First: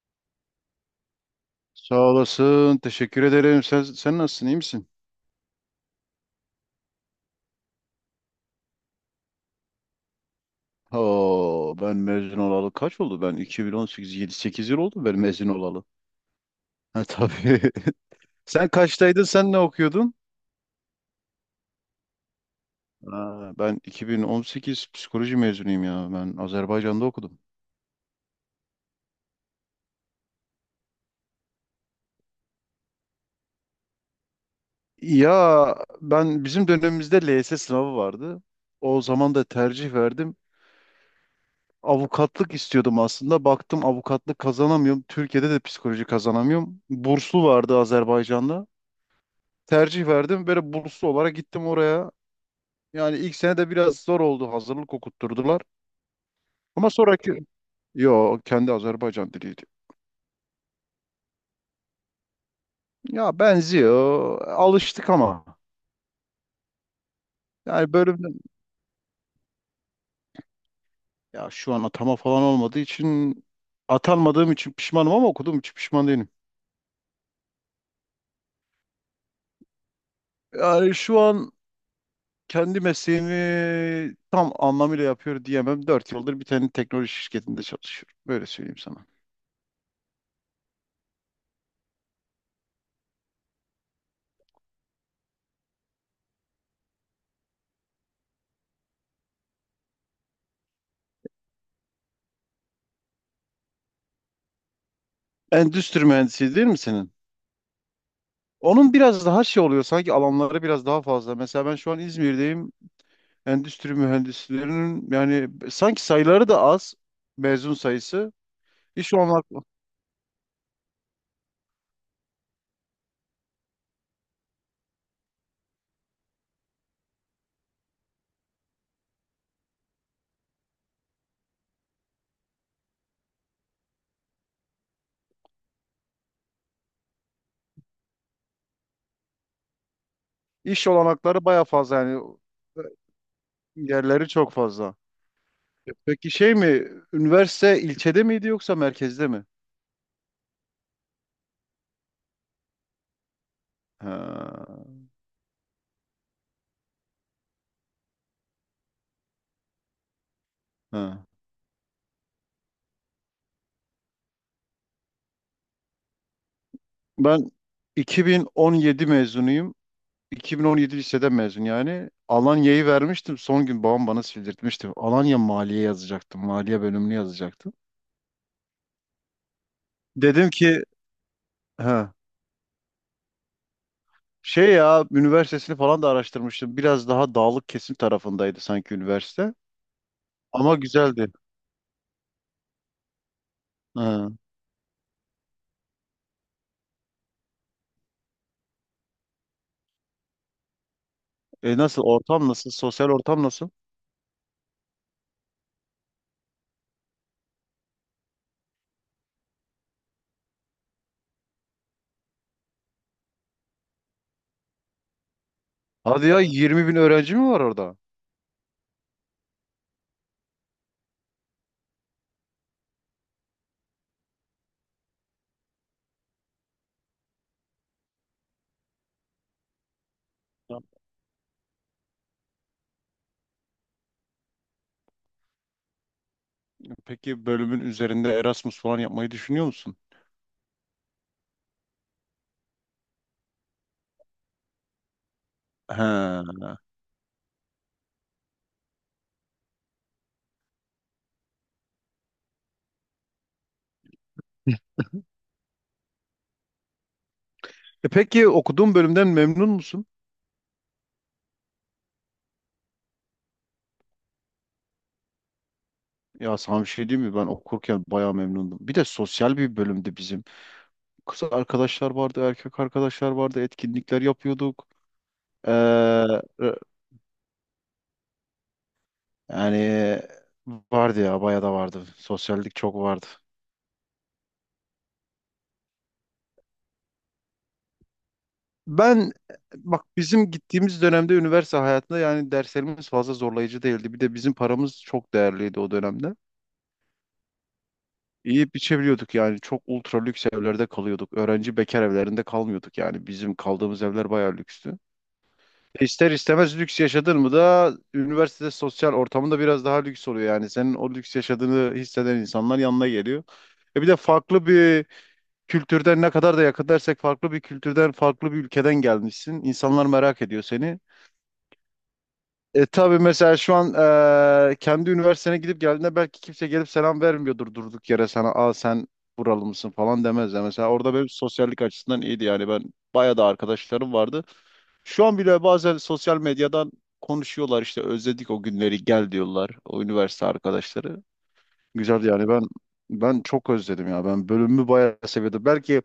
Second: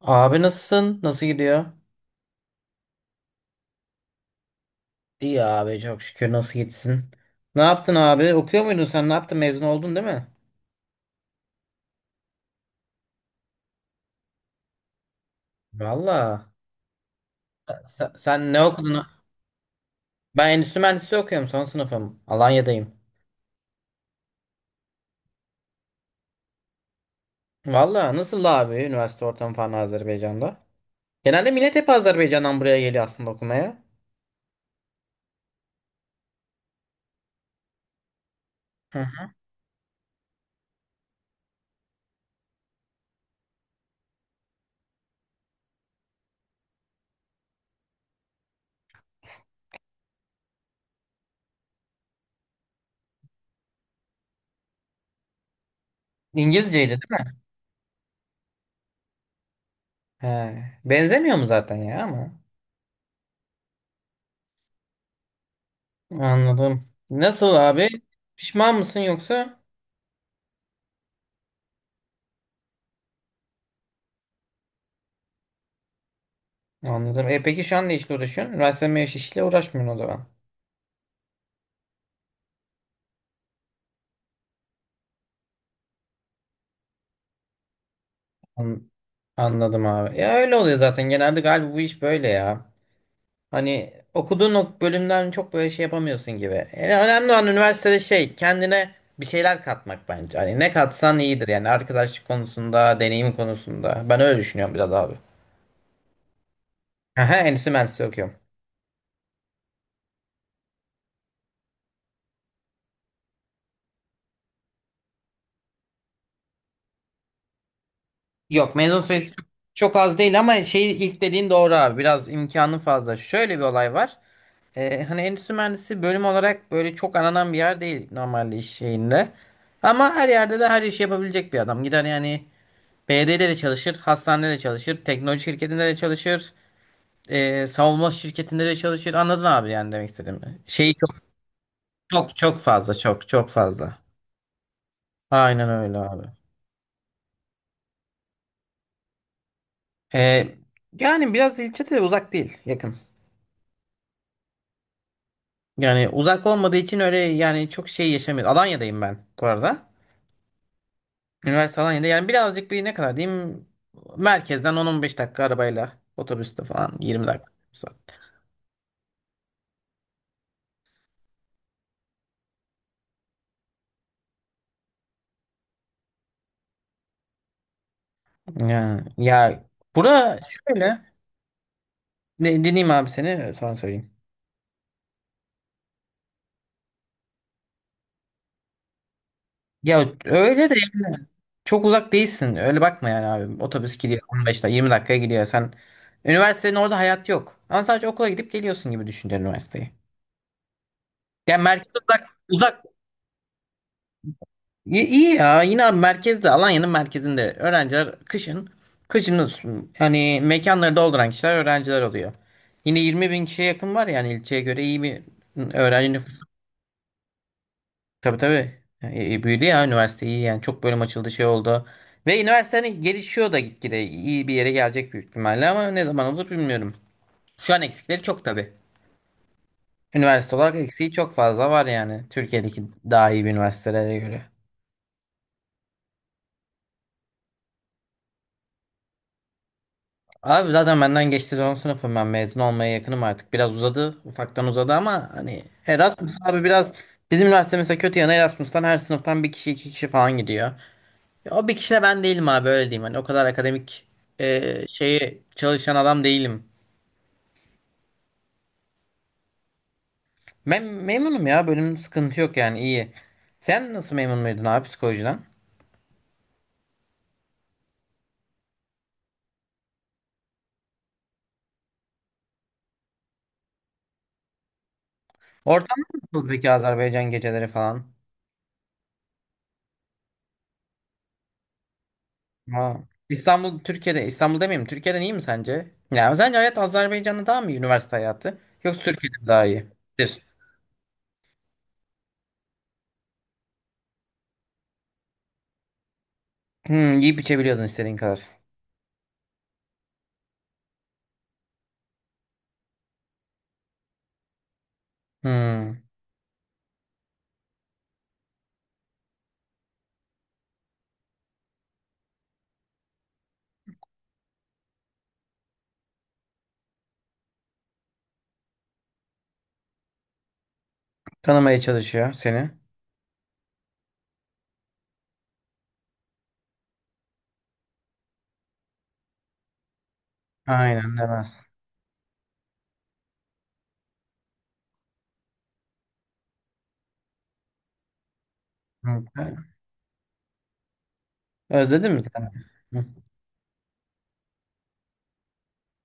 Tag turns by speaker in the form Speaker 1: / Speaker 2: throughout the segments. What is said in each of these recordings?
Speaker 1: Abi nasılsın? Nasıl gidiyor?
Speaker 2: Sağ olasın. Teşekkür ederim. Sen nasılsın? İyi misin?
Speaker 1: İyi abi çok şükür nasıl gitsin? Ne yaptın abi? Okuyor muydun sen? Ne yaptın? Mezun oldun değil mi?
Speaker 2: Oo, ben mezun olalı kaç oldu? Ben 2018, 7-8 yıl oldu ben mezun olalı.
Speaker 1: Valla.
Speaker 2: Ha, tabii.
Speaker 1: Sen ne
Speaker 2: Sen
Speaker 1: okudun?
Speaker 2: kaçtaydın? Sen ne okuyordun?
Speaker 1: Ben endüstri mühendisliği okuyorum. Son sınıfım. Alanya'dayım.
Speaker 2: Ha, ben 2018 psikoloji mezunuyum ya. Ben Azerbaycan'da okudum.
Speaker 1: Valla nasıl abi üniversite ortamı falan Azerbaycan'da? Genelde millet hep Azerbaycan'dan buraya geliyor aslında okumaya.
Speaker 2: Ya, ben bizim dönemimizde LYS sınavı vardı.
Speaker 1: Hı
Speaker 2: O
Speaker 1: hı.
Speaker 2: zaman da tercih verdim. Avukatlık istiyordum aslında. Baktım avukatlık kazanamıyorum. Türkiye'de de psikoloji kazanamıyorum. Burslu vardı Azerbaycan'da. Tercih verdim. Böyle burslu olarak gittim oraya. Yani ilk sene de biraz zor oldu. Hazırlık okutturdular.
Speaker 1: İngilizceydi
Speaker 2: Ama
Speaker 1: değil mi?
Speaker 2: sonraki... Yo, kendi Azerbaycan diliydi.
Speaker 1: He. Benzemiyor mu zaten ya ama?
Speaker 2: Ya benziyor. Alıştık ama.
Speaker 1: Anladım. Nasıl abi?
Speaker 2: Yani bölümden...
Speaker 1: Pişman mısın yoksa?
Speaker 2: Ya şu an atama falan olmadığı için... Atanmadığım için pişmanım ama okuduğum için pişman değilim.
Speaker 1: Anladım. E peki şu an ne işle uğraşıyorsun? Üniversite mezunu işle uğraşmıyorsun o zaman.
Speaker 2: Yani şu an kendi mesleğimi tam anlamıyla yapıyor diyemem. 4 yıldır bir tane teknoloji şirketinde çalışıyorum. Böyle söyleyeyim
Speaker 1: An-
Speaker 2: sana.
Speaker 1: Anladım abi. Ya öyle oluyor zaten. Genelde galiba bu iş böyle ya. Hani okuduğun o bölümden çok böyle şey yapamıyorsun gibi. Yani önemli olan üniversitede şey kendine bir şeyler katmak bence. Hani ne katsan iyidir yani arkadaşlık konusunda, deneyim konusunda. Ben öyle düşünüyorum biraz abi.
Speaker 2: Endüstri mühendisi değil mi senin?
Speaker 1: Aha, endüstri mühendisliği okuyorum.
Speaker 2: Onun biraz daha şey oluyor sanki, alanları biraz daha fazla. Mesela ben şu an İzmir'deyim. Endüstri mühendislerinin yani sanki sayıları da az, mezun sayısı.
Speaker 1: Yok mezun
Speaker 2: İş
Speaker 1: sayısı
Speaker 2: olanak
Speaker 1: çok az değil ama şey ilk dediğin doğru abi. Biraz imkanı fazla. Şöyle bir olay var. Hani endüstri mühendisi bölüm olarak böyle çok aranan bir yer değil normalde iş şeyinde. Ama her yerde de her işi yapabilecek bir adam. Gider yani BD'de de çalışır, hastanede de çalışır, teknoloji şirketinde de çalışır, savunma şirketinde de çalışır. Anladın abi yani demek istediğimi.
Speaker 2: iş
Speaker 1: Şeyi çok
Speaker 2: olanakları baya fazla yani,
Speaker 1: çok çok fazla, çok çok fazla.
Speaker 2: yerleri çok fazla.
Speaker 1: Aynen öyle abi.
Speaker 2: Peki şey mi, üniversite ilçede miydi yoksa merkezde mi?
Speaker 1: Ee, yani biraz ilçe de uzak değil, yakın.
Speaker 2: Ha,
Speaker 1: Yani uzak olmadığı için öyle yani çok şey yaşamıyorum. Alanya'dayım ben bu arada.
Speaker 2: ha.
Speaker 1: Üniversite Alanya'da. Yani birazcık bir ne kadar diyeyim merkezden 10-15 dakika arabayla otobüste falan 20
Speaker 2: Ben
Speaker 1: dakika.
Speaker 2: 2017 mezunuyum. 2017 lisede mezun yani. Alanya'yı vermiştim. Son gün babam bana sildirtmişti. Alanya Maliye yazacaktım. Maliye bölümünü yazacaktım.
Speaker 1: Yani ya bura
Speaker 2: Dedim ki
Speaker 1: şöyle
Speaker 2: ha
Speaker 1: ne, dinleyeyim abi seni sonra söyleyeyim.
Speaker 2: şey ya, üniversitesini falan da araştırmıştım. Biraz daha dağlık kesim tarafındaydı sanki üniversite.
Speaker 1: Ya öyle de
Speaker 2: Ama
Speaker 1: yani
Speaker 2: güzeldi.
Speaker 1: çok uzak değilsin. Öyle bakma yani abi. Otobüs gidiyor
Speaker 2: Ha.
Speaker 1: 15 dakika 20 dakikaya gidiyor. Sen üniversitenin orada hayat yok. Ama sadece okula gidip geliyorsun gibi düşünce üniversiteyi. Yani
Speaker 2: E
Speaker 1: merkez
Speaker 2: nasıl
Speaker 1: uzak,
Speaker 2: ortam nasıl?
Speaker 1: uzak.
Speaker 2: Sosyal ortam nasıl?
Speaker 1: İyi, iyi ya yine abi merkezde Alanya'nın merkezinde öğrenciler kışın hani mekanları dolduran kişiler öğrenciler oluyor. Yine 20 bin kişiye yakın var yani ilçeye göre iyi bir öğrenci
Speaker 2: Hadi
Speaker 1: nüfusu.
Speaker 2: ya, 20 bin öğrenci mi var orada?
Speaker 1: Tabii tabii. E, büyüdü ya üniversite iyi yani çok bölüm açıldı şey oldu. Ve üniversite hani gelişiyor da gitgide iyi bir yere gelecek büyük ihtimalle ama ne zaman olur bilmiyorum. Şu an eksikleri çok tabii. Üniversite olarak
Speaker 2: Ya,
Speaker 1: eksiği çok fazla var yani Türkiye'deki daha iyi bir üniversitelere göre.
Speaker 2: peki bölümün üzerinde Erasmus falan yapmayı düşünüyor musun?
Speaker 1: Abi zaten benden geçti son sınıfım ben mezun olmaya yakınım artık. Biraz uzadı. Ufaktan uzadı ama hani Erasmus abi
Speaker 2: He.
Speaker 1: biraz bizim üniversite mesela kötü yanı Erasmus'tan her sınıftan bir kişi iki kişi falan gidiyor. Ya o bir kişi de ben değilim abi öyle diyeyim. Hani o kadar akademik şeyi çalışan adam değilim.
Speaker 2: E peki okuduğun bölümden memnun musun?
Speaker 1: Ben memnunum ya bölüm sıkıntı yok yani iyi. Sen nasıl memnun muydun abi psikolojiden?
Speaker 2: Ya sana bir şey diyeyim mi? Ben okurken bayağı memnundum. Bir de sosyal bir bölümdü bizim. Kız arkadaşlar vardı, erkek arkadaşlar vardı. Etkinlikler yapıyorduk. Ee,
Speaker 1: Ortam nasıl peki
Speaker 2: e,
Speaker 1: Azerbaycan geceleri falan?
Speaker 2: yani vardı ya, bayağı da vardı. Sosyallik çok
Speaker 1: Ha.
Speaker 2: vardı.
Speaker 1: İstanbul Türkiye'de İstanbul demeyeyim Türkiye'den iyi mi sence? Yani sence hayat Azerbaycan'da daha mı iyi üniversite hayatı? Yoksa
Speaker 2: Ben
Speaker 1: Türkiye'de mi daha iyi?
Speaker 2: bak,
Speaker 1: Bir.
Speaker 2: bizim gittiğimiz dönemde üniversite hayatında yani derslerimiz fazla zorlayıcı değildi. Bir de bizim paramız çok değerliydi o dönemde.
Speaker 1: Hmm, yiyip içebiliyordun istediğin kadar.
Speaker 2: İyi biçebiliyorduk yani. Çok ultra lüks evlerde kalıyorduk. Öğrenci bekar evlerinde kalmıyorduk yani. Bizim kaldığımız evler bayağı lükstü.
Speaker 1: Hmm,
Speaker 2: İster istemez lüks yaşadın mı da üniversitede sosyal ortamında biraz daha lüks oluyor yani. Senin o lüks yaşadığını hisseden insanlar yanına geliyor. E bir de farklı bir kültürden, ne kadar da yakın dersek, farklı bir kültürden, farklı bir ülkeden gelmişsin. İnsanlar merak ediyor seni.
Speaker 1: tanımaya çalışıyor seni.
Speaker 2: E tabii mesela şu an kendi üniversitene gidip geldiğinde belki kimse gelip selam vermiyordur durduk yere sana. Aa, sen buralı mısın falan demezler. Mesela orada
Speaker 1: Aynen
Speaker 2: benim
Speaker 1: demez.
Speaker 2: sosyallik açısından iyiydi yani, ben bayağı da arkadaşlarım vardı. Şu an bile bazen sosyal medyadan konuşuyorlar işte, özledik o günleri
Speaker 1: Hı.
Speaker 2: gel diyorlar o üniversite arkadaşları.
Speaker 1: Özledin mi
Speaker 2: Güzel yani,
Speaker 1: sen?
Speaker 2: ben
Speaker 1: Hı.
Speaker 2: ben çok özledim ya, ben bölümümü bayağı seviyordum. Belki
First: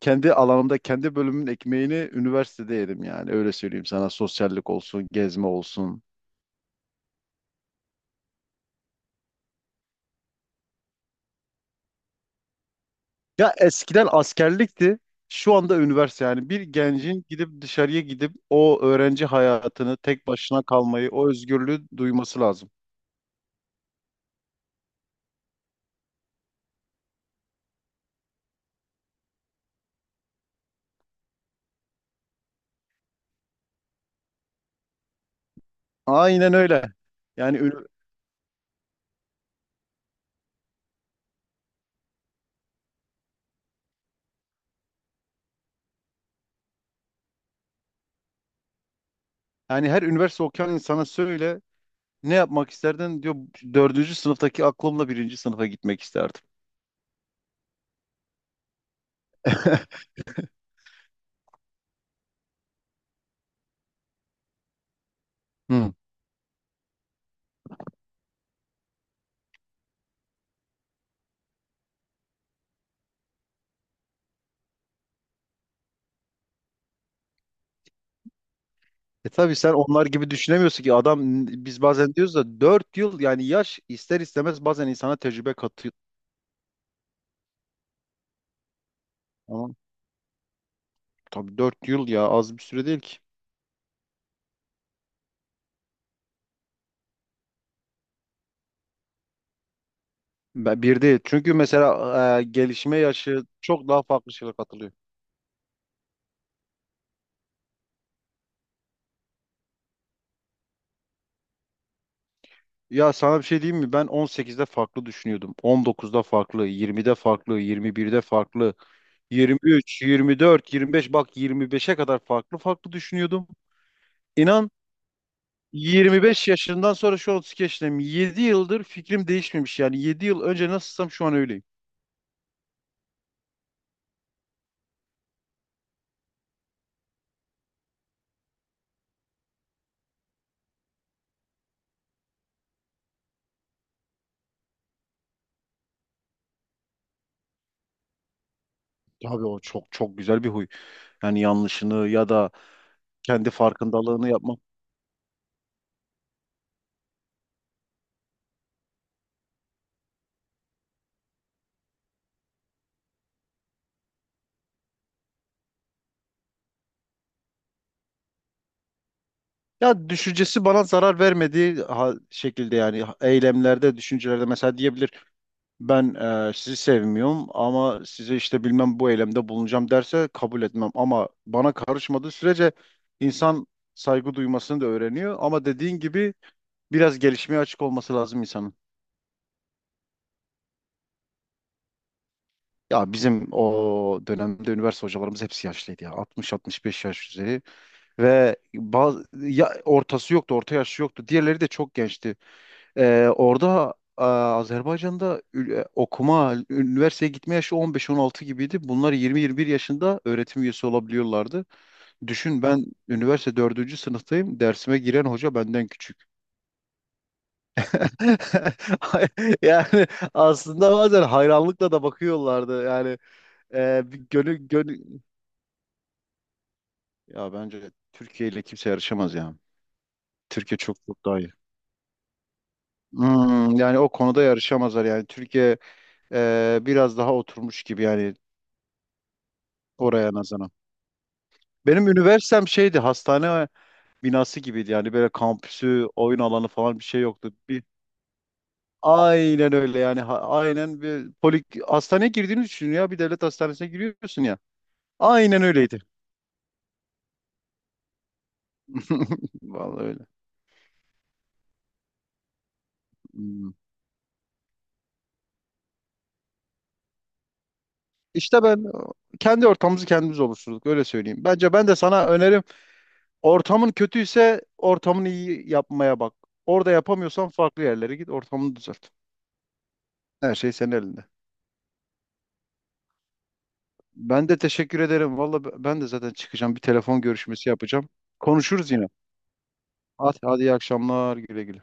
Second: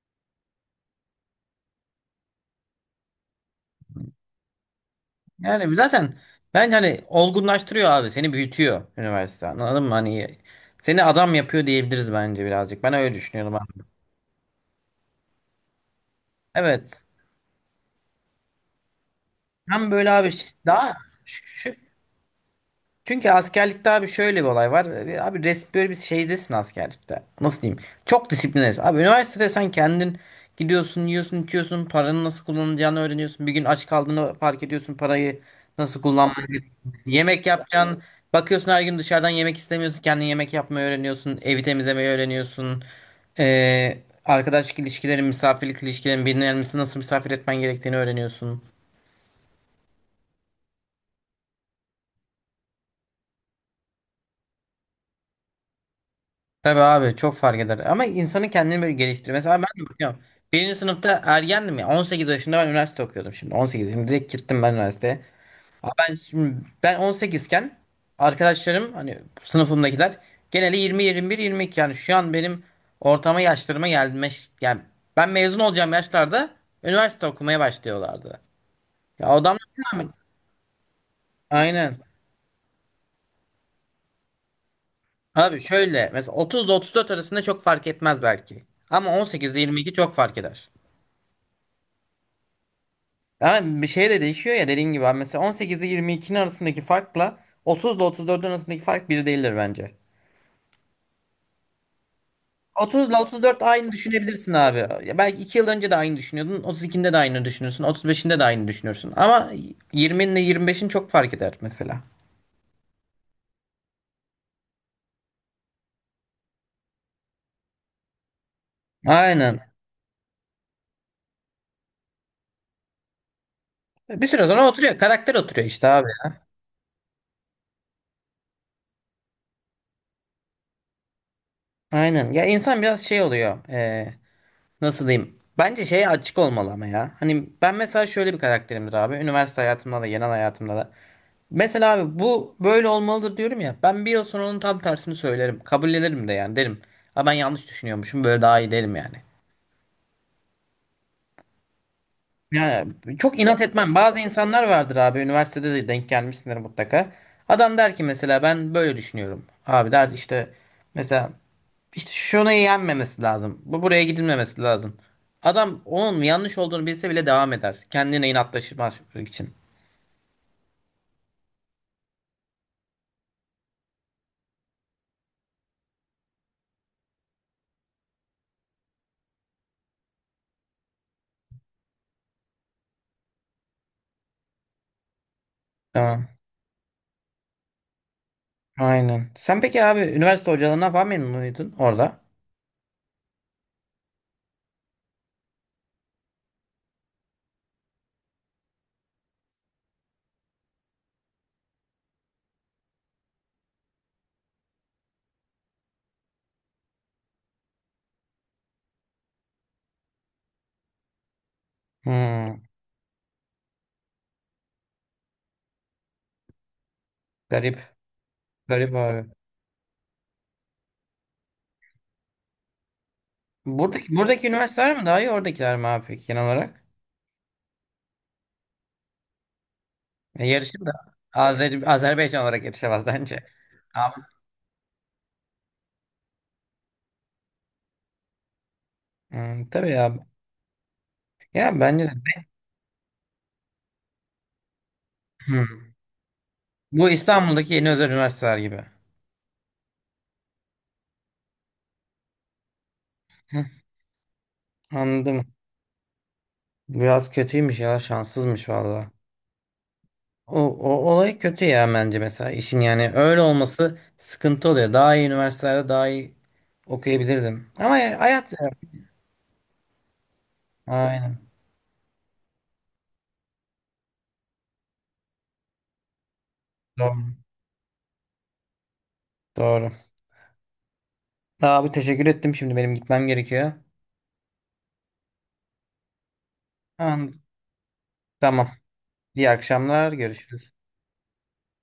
Speaker 2: kendi alanımda kendi bölümün ekmeğini üniversitede yedim yani, öyle söyleyeyim sana, sosyallik olsun, gezme
Speaker 1: Yani
Speaker 2: olsun.
Speaker 1: zaten bence hani olgunlaştırıyor abi seni büyütüyor üniversite anladın mı? Hani seni adam yapıyor diyebiliriz bence birazcık. Ben öyle düşünüyorum
Speaker 2: Ya
Speaker 1: abi.
Speaker 2: eskiden askerlikti. Şu anda üniversite yani, bir
Speaker 1: Evet.
Speaker 2: gencin gidip dışarıya gidip o öğrenci
Speaker 1: Hem
Speaker 2: hayatını
Speaker 1: böyle
Speaker 2: tek
Speaker 1: abi
Speaker 2: başına
Speaker 1: daha
Speaker 2: kalmayı, o
Speaker 1: şu.
Speaker 2: özgürlüğü duyması lazım.
Speaker 1: Çünkü askerlikte abi şöyle bir olay var. E, abi böyle bir şeydesin askerlikte. Nasıl diyeyim? Çok disiplinlisin. Abi üniversitede sen kendin gidiyorsun, yiyorsun, içiyorsun, paranın nasıl kullanılacağını öğreniyorsun. Bir gün aç kaldığını fark ediyorsun, parayı nasıl
Speaker 2: Aynen
Speaker 1: kullanmayı.
Speaker 2: öyle.
Speaker 1: Yemek
Speaker 2: Yani ünü-
Speaker 1: yapacaksın. Bakıyorsun her gün dışarıdan yemek istemiyorsun. Kendin yemek yapmayı öğreniyorsun. Evi temizlemeyi öğreniyorsun. E, arkadaş ilişkilerin, misafirlik ilişkilerin, birini nasıl misafir etmen gerektiğini öğreniyorsun.
Speaker 2: Yani her üniversite okuyan insana söyle, ne yapmak isterdin diyor. Dördüncü sınıftaki aklımla birinci sınıfa gitmek isterdim.
Speaker 1: Tabii abi çok fark eder. Ama insanın kendini böyle geliştirir. Mesela ben de bakıyorum. Birinci sınıfta ergendim ya. 18 yaşında ben üniversite okuyordum şimdi. 18. Şimdi direkt gittim ben üniversiteye.
Speaker 2: Hı.
Speaker 1: Ama ben şimdi ben 18 iken arkadaşlarım hani sınıfımdakiler geneli 20, 21, 22 yani şu an benim ortama yaşlarıma gelmiş. Yani ben mezun olacağım yaşlarda üniversite okumaya başlıyorlardı. Ya
Speaker 2: E tabii
Speaker 1: adamlar
Speaker 2: sen onlar gibi düşünemiyorsun ki adam, biz
Speaker 1: aynen.
Speaker 2: bazen diyoruz da 4 yıl yani yaş ister istemez bazen insana tecrübe
Speaker 1: Abi
Speaker 2: katıyor.
Speaker 1: şöyle mesela 30 ile 34 arasında çok fark etmez belki. Ama 18 ile
Speaker 2: Tamam.
Speaker 1: 22 çok fark eder.
Speaker 2: Tabii 4 yıl ya, az bir süre değil ki.
Speaker 1: Ama bir şey de değişiyor ya dediğin gibi. Abi. Mesela 18 ile 22'nin arasındaki farkla 30 ile 34'ün arasındaki fark bir değildir bence.
Speaker 2: Bir değil. Çünkü mesela gelişme
Speaker 1: 30 ile
Speaker 2: yaşı
Speaker 1: 34
Speaker 2: çok
Speaker 1: aynı
Speaker 2: daha farklı
Speaker 1: düşünebilirsin
Speaker 2: şeyler katılıyor.
Speaker 1: abi. Ya belki 2 yıl önce de aynı düşünüyordun. 32'nde de aynı düşünürsün. 35'inde de aynı düşünürsün. Ama 20'nin ile 25'in çok fark eder mesela.
Speaker 2: Ya sana bir şey diyeyim mi? Ben 18'de farklı düşünüyordum. 19'da farklı, 20'de farklı, 21'de farklı,
Speaker 1: Aynen.
Speaker 2: 23, 24, 25, bak 25'e kadar farklı farklı düşünüyordum.
Speaker 1: Bir süre sonra
Speaker 2: İnan,
Speaker 1: oturuyor. Karakter oturuyor işte abi.
Speaker 2: 25 yaşından sonra, şu 32 yaşındayım, 7 yıldır fikrim değişmemiş. Yani 7 yıl önce nasılsam şu an öyleyim.
Speaker 1: Aynen. Ya insan biraz şey oluyor. Nasıl diyeyim? Bence şeye açık olmalı ama ya. Hani ben mesela şöyle bir karakterimdir abi. Üniversite hayatımda da, genel hayatımda da. Mesela abi bu böyle olmalıdır diyorum ya. Ben bir yıl sonra onun tam tersini söylerim. Kabul ederim de yani derim. Ha ben yanlış düşünüyormuşum böyle daha iyi derim yani.
Speaker 2: Abi o çok çok güzel bir huy. Yani yanlışını ya da
Speaker 1: Yani çok
Speaker 2: kendi
Speaker 1: inat etmem. Bazı
Speaker 2: farkındalığını yapmak.
Speaker 1: insanlar vardır abi üniversitede de denk gelmişsindir mutlaka. Adam der ki mesela ben böyle düşünüyorum. Abi der işte mesela işte şunu yenmemesi lazım. Bu buraya gidilmemesi lazım. Adam onun yanlış olduğunu bilse bile devam eder. Kendine inatlaşmak için.
Speaker 2: Ya, düşüncesi bana zarar vermediği şekilde yani, eylemlerde, düşüncelerde, mesela diyebilir ben sizi sevmiyorum ama size işte bilmem bu eylemde bulunacağım derse kabul etmem, ama bana karışmadığı sürece insan saygı duymasını da öğreniyor, ama dediğin
Speaker 1: Tamam.
Speaker 2: gibi biraz gelişmeye açık olması lazım insanın.
Speaker 1: Aynen. Sen peki abi üniversite hocalarından falan memnun muydun orada?
Speaker 2: Ya bizim o dönemde üniversite hocalarımız hepsi yaşlıydı ya, 60-65 yaş üzeri, ve bazı, ya ortası yoktu, orta yaşı yoktu. Diğerleri de çok gençti. Orada Azerbaycan'da okuma, üniversiteye gitme yaşı 15-16 gibiydi. Bunlar 20-21 yaşında öğretim üyesi olabiliyorlardı. Düşün,
Speaker 1: Hmm.
Speaker 2: ben üniversite dördüncü sınıftayım. Dersime giren hoca benden küçük.
Speaker 1: Garip. Garip abi.
Speaker 2: Yani aslında bazen hayranlıkla da bakıyorlardı. Yani
Speaker 1: Buradaki,
Speaker 2: bir
Speaker 1: buradaki
Speaker 2: gönül,
Speaker 1: üniversiteler mi daha
Speaker 2: gönül...
Speaker 1: iyi oradakiler mi abi peki genel olarak?
Speaker 2: Ya bence Türkiye ile kimse yarışamaz ya.
Speaker 1: E,
Speaker 2: Türkiye
Speaker 1: yarışır da
Speaker 2: çok çok daha iyi.
Speaker 1: Azerbaycan olarak yarışamaz bence.
Speaker 2: Hmm, yani o
Speaker 1: Abi.
Speaker 2: konuda yarışamazlar yani. Türkiye biraz daha oturmuş gibi yani,
Speaker 1: Hmm, tabii ya.
Speaker 2: oraya nazaran.
Speaker 1: Ya bence
Speaker 2: Benim
Speaker 1: de.
Speaker 2: üniversitem şeydi, hastane binası gibiydi yani, böyle
Speaker 1: Hmm.
Speaker 2: kampüsü, oyun alanı falan bir
Speaker 1: Bu
Speaker 2: şey yoktu.
Speaker 1: İstanbul'daki yeni özel üniversiteler gibi.
Speaker 2: Aynen öyle yani, aynen bir polik hastaneye girdiğini düşün ya, bir devlet
Speaker 1: Hı,
Speaker 2: hastanesine giriyorsun ya.
Speaker 1: anladım.
Speaker 2: Aynen öyleydi.
Speaker 1: Biraz kötüymüş ya şanssızmış valla.
Speaker 2: Vallahi öyle.
Speaker 1: O olay kötü ya bence mesela işin yani öyle
Speaker 2: Hmm.
Speaker 1: olması sıkıntı oluyor. Daha iyi üniversitelerde daha iyi okuyabilirdim. Ama hayat ya.
Speaker 2: İşte ben kendi ortamımızı kendimiz oluşturduk, öyle
Speaker 1: Aynen.
Speaker 2: söyleyeyim. Bence, ben de sana önerim, ortamın kötüyse ortamını iyi yapmaya bak. Orada
Speaker 1: Doğru.
Speaker 2: yapamıyorsan farklı yerlere git, ortamını düzelt.
Speaker 1: Doğru.
Speaker 2: Her şey senin elinde.
Speaker 1: Daha abi teşekkür ettim. Şimdi benim gitmem gerekiyor.
Speaker 2: Ben de teşekkür ederim. Valla ben de zaten çıkacağım. Bir telefon
Speaker 1: Tamam.
Speaker 2: görüşmesi yapacağım.
Speaker 1: Tamam.
Speaker 2: Konuşuruz yine.
Speaker 1: İyi akşamlar.
Speaker 2: Hadi, hadi
Speaker 1: Görüşürüz.
Speaker 2: iyi akşamlar. Güle güle.